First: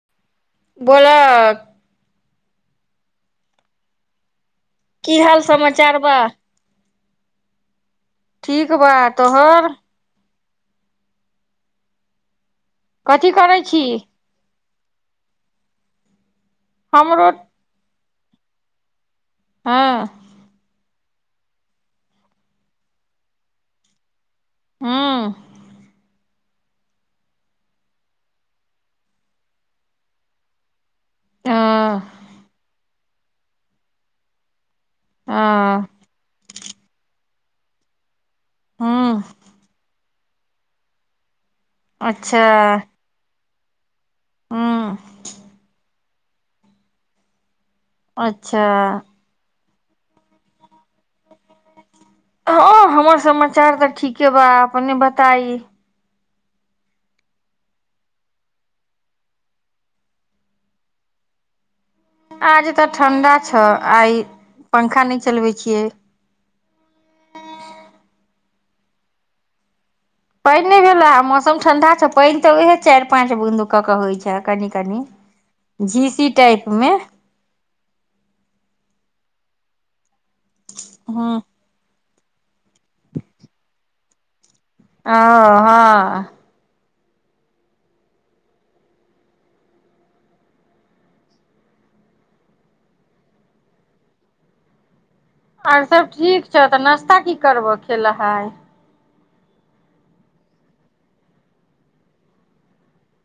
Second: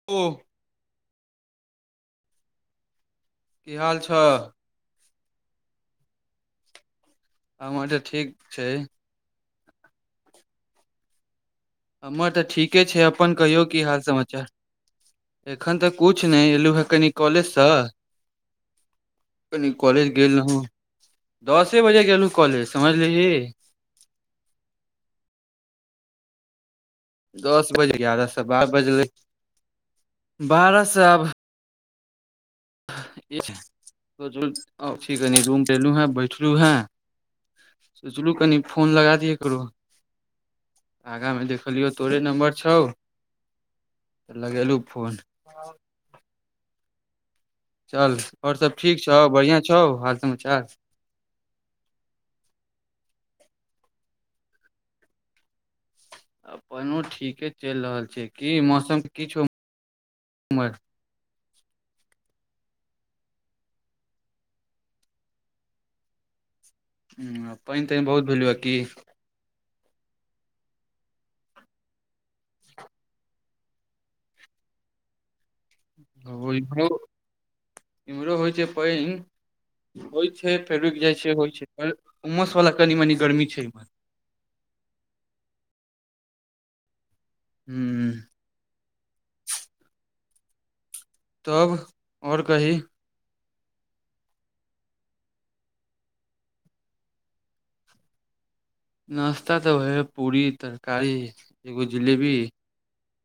[unintelligible] बोलअ की हाल छ की हाल समाचार बा हमर तऽ ठीक छै ठीक बा तोहर हमर तऽ ठीके छै कथी अपन करै कहियो छी की हाल समाचार एखन तऽ कुछ नै एलु कनि हमरो कॉलेजसँ कनि कॉलेज हँ गेल रहुँ दसे बजे गेलहुँ कॉलेज समझलीही हँ दस बजे गारह से बारह बज गेल बारह सँ आब अ [unintelligible] रूम पे एलु है बैठलू हे सोचलहु कनि फोन लगा हूँ दिये ककरो आगा मे देखलियौ तोरे अच्छा नम्बर छौ तऽ लगेलहुँ हूँ फोन चल आओर अच्छा सब ठीक छौ बढ़िआँ छौ हाल समाचार हँ हमर समाचार तऽ ठीके बा अपने बताई अपनो ठीके चलि रहल छै की मौसम कि छोअ उमहर आज तऽ ठंडा छ आइ पंखा नहि चलबे छियै हुँ पानि तानि बहुत भेलू ह की पानि नहि भेलए आ मौसम ठण्डा छै पानि तऽ उहे चारि पाँच बुन्दू कऽ कऽ होइत छै कनि कनि झीसी ओ टाइप इमहरो मे इम्हरो होइ छै पानि होइत छै फेर रुकि जाइ छै हँ हो छै उमस वाला कनी मनी गर्मी छै ओ हँ हूँ तब ओर कही आर सब ठीक छौ तऽ नाश्ता की करबह खेल आय नाश्ता तऽ वहे पूरी तरकारी एगो जिलेबी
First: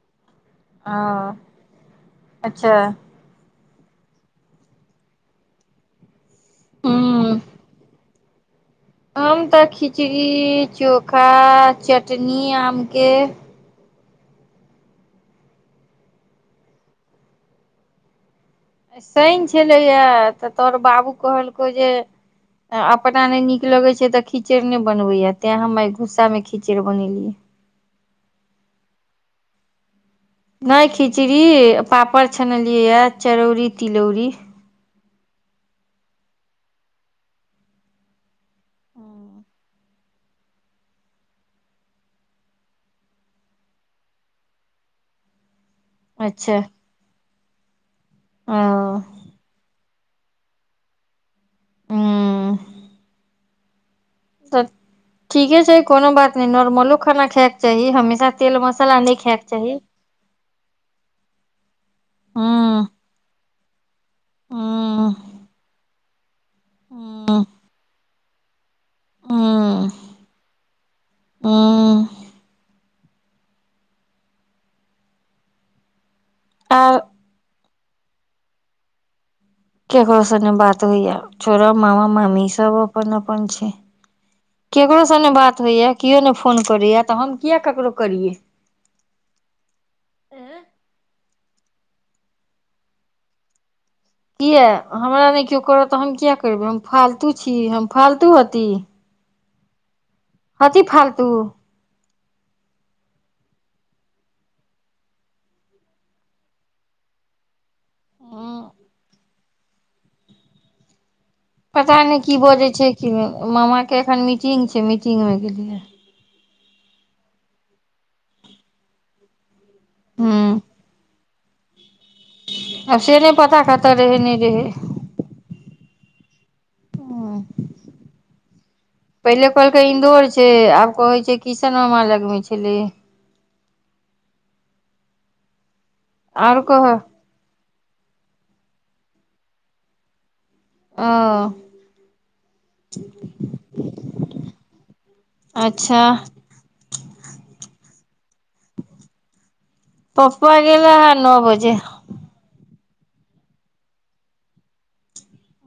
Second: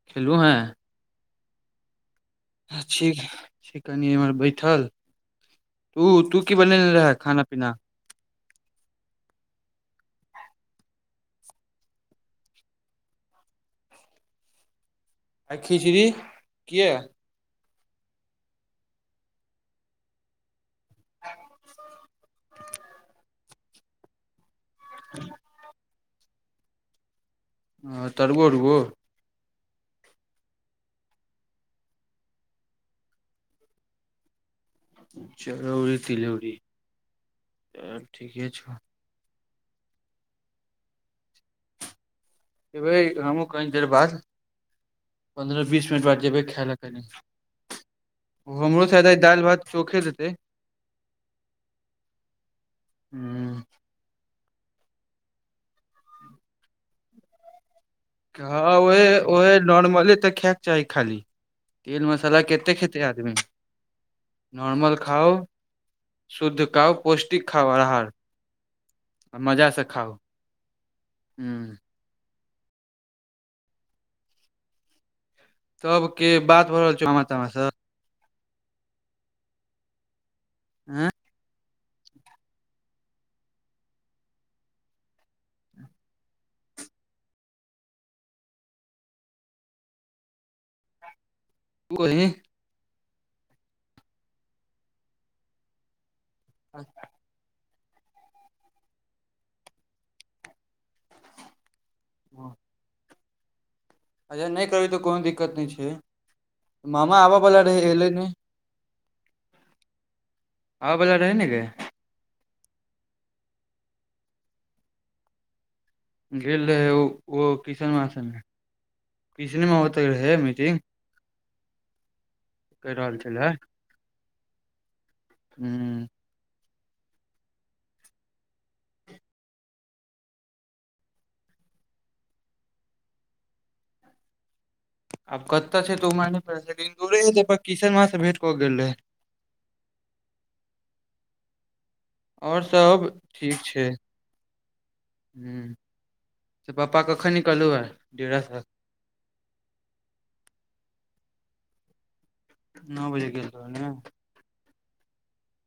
खेलूँ है अ छी छी कनी इम्हर बैठल तू तु की बनेनेे हूँ रहै खाना पीना हम तऽ खिचड़ी चोखा चटनी आमके आय खिचड़ी किए आय सैन छलै या तऽ तोहर बाबू कहलकौ जे अपना नै नीक की लगे छै ते खिचैड़ ने बनवे या तेय हम आय गुस्सा मे खिचैड़ बनेलियै हँ तरुओ उरुओ नहि खिचड़ी पापड़ छनलियै यए चरौरी तिलौरी चिरोरी तिलौरी त ठीके छौ एबे हमहु कनि देर बाद पंन्द्रह बीस मिनट बाद जेबे अच्छा खाय लऽ ओ हमरोसँ दाल भात चोखा देतै। हूँ हू तऽ ठीक छै, कोनो बात नहि। नॉर्मल खाना खायके चाही हमे। हँ, ओहे ओहे, नॉर्मले तऽ खायके चाही खाली। तेल मसाला कतेक हूँ खैतै आदमी? नॉर्मल हूँ खाउ, शुद्ध खाउ, हूँ पौष्टिक आहार खाउ। आ मजासँ हूँ खाउ ह हूँ तऽ की बात भऽ आर रहल छै, ओमा तोमा से? केकरोसँ बात ऐं होइए, छोरा मामा मामी सभ अपन अपन छै। केकरोसँ नहि बात होइए, केओ नहि फोन करैए, तऽ हम किए ककरो करी? तू हिही [unintelligible] किए, हमरा नहि केओ करत तऽ हम किए करबै? हम फालतू छी, हम फालतू हती। हँसी फालतू। हँ अच्छा, नहि करबै तऽ कोनो दिक्कत नहि छै मामा आब। पल होलैनि। आओ वाला रहै ने कऽ? पता नहि की बजै छै कि मामाके एखन मीटिंग छै, मीटिंगमे गेलियै। गेल रहै ओ, ओ किशन मासमे। किसने होत रहै हूँ मीटिंग। कहि आब रहल से नहि छलै पता, कतय रहै, नहि रहै। हू हूँ [inaudible] पहिने कहलकै इन्दौर छै, आब कहै छै किशन मामाके लगमे छलै। आब कतेक छै आओर कहऽ तऽ ओ किशन मामासँ भेटि कऽ गेल रहै। ओ आओर सभ ठीक छै। अच्छा पप्पा, कखन निकलू हँ डेरासँ? पप्पा गेले हँ, नओ बजे। नओ बजे गेल रहै ने।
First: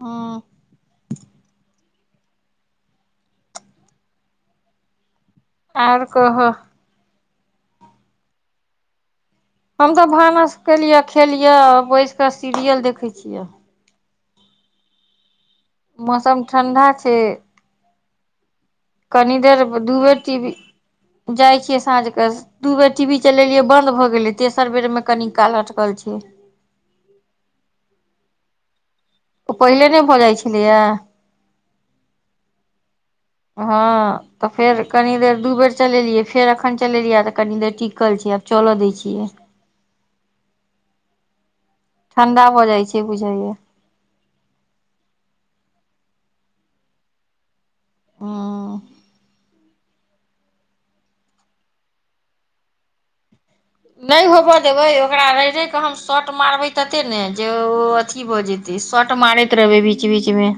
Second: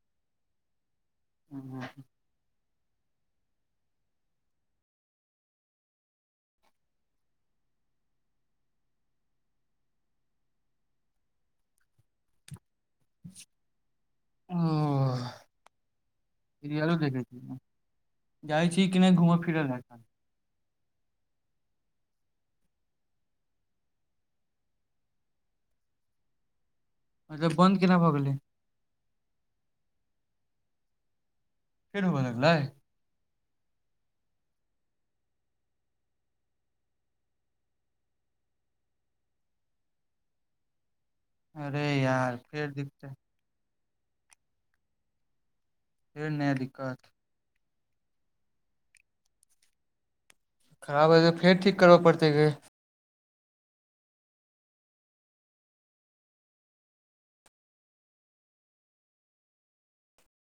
ह ह ओर कहा? हम तऽ भानस केलियै, खेलियै, बैस कऽ सीरियल देखै छियै। ओ मौसम ठंडा सीरियलो छै। देखै छी जाइ छी कि? नहि कनी घूमय देर फिरै लए दू एखन? बेर टी वी देखै छियै साँझक। दू बेर टी वी चलेलियै, बन्द भऽ गेलै, तेसर बेरमे कनि काल लटकल छै। अच्छा तऽ बन्द केना भऽ गेले? ओ पहिले नहि भऽ जाइ छलैए। फेर होबऽ लगलै। हँ, तऽ फेर कनि देर दू बेर चलेलियै, फेर एखन चलेलियै तऽ कनि देर टिकल छै। चलऽ दै छियै। अरे यार, ठंडा भऽ फेर जाइ छै देखतै। बुझाइये फेर नया दिक्कत। हॅं खराब छै तऽ फेर ठीक करबऽ पड़तै गे। नहि होबऽ देबै ओकरा, रहि रहि कऽ हम शॉर्ट मारबै तते ने जे ओ एते भऽ जेतै। शॉर्ट मारैत रहबै बीच बीचमे।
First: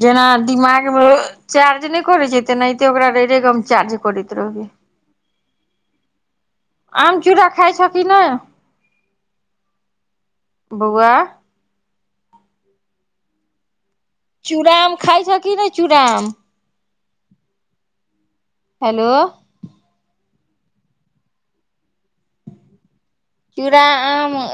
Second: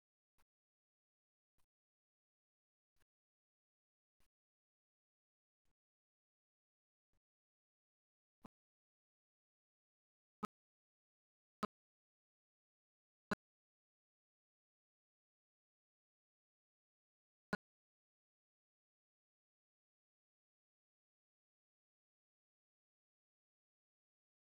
जेना दिमागमे चार्ज नहि करैत छै तेनाहिते ओकरा रहि रहि कऽ हम चार्ज करैत रहबै [inaudible] आम चूड़ा खाइ छऽ कि नैय बोआ चूड़ा आम खाय छऽ कि नइ चूड़ाआम हेलो चूड़ा आम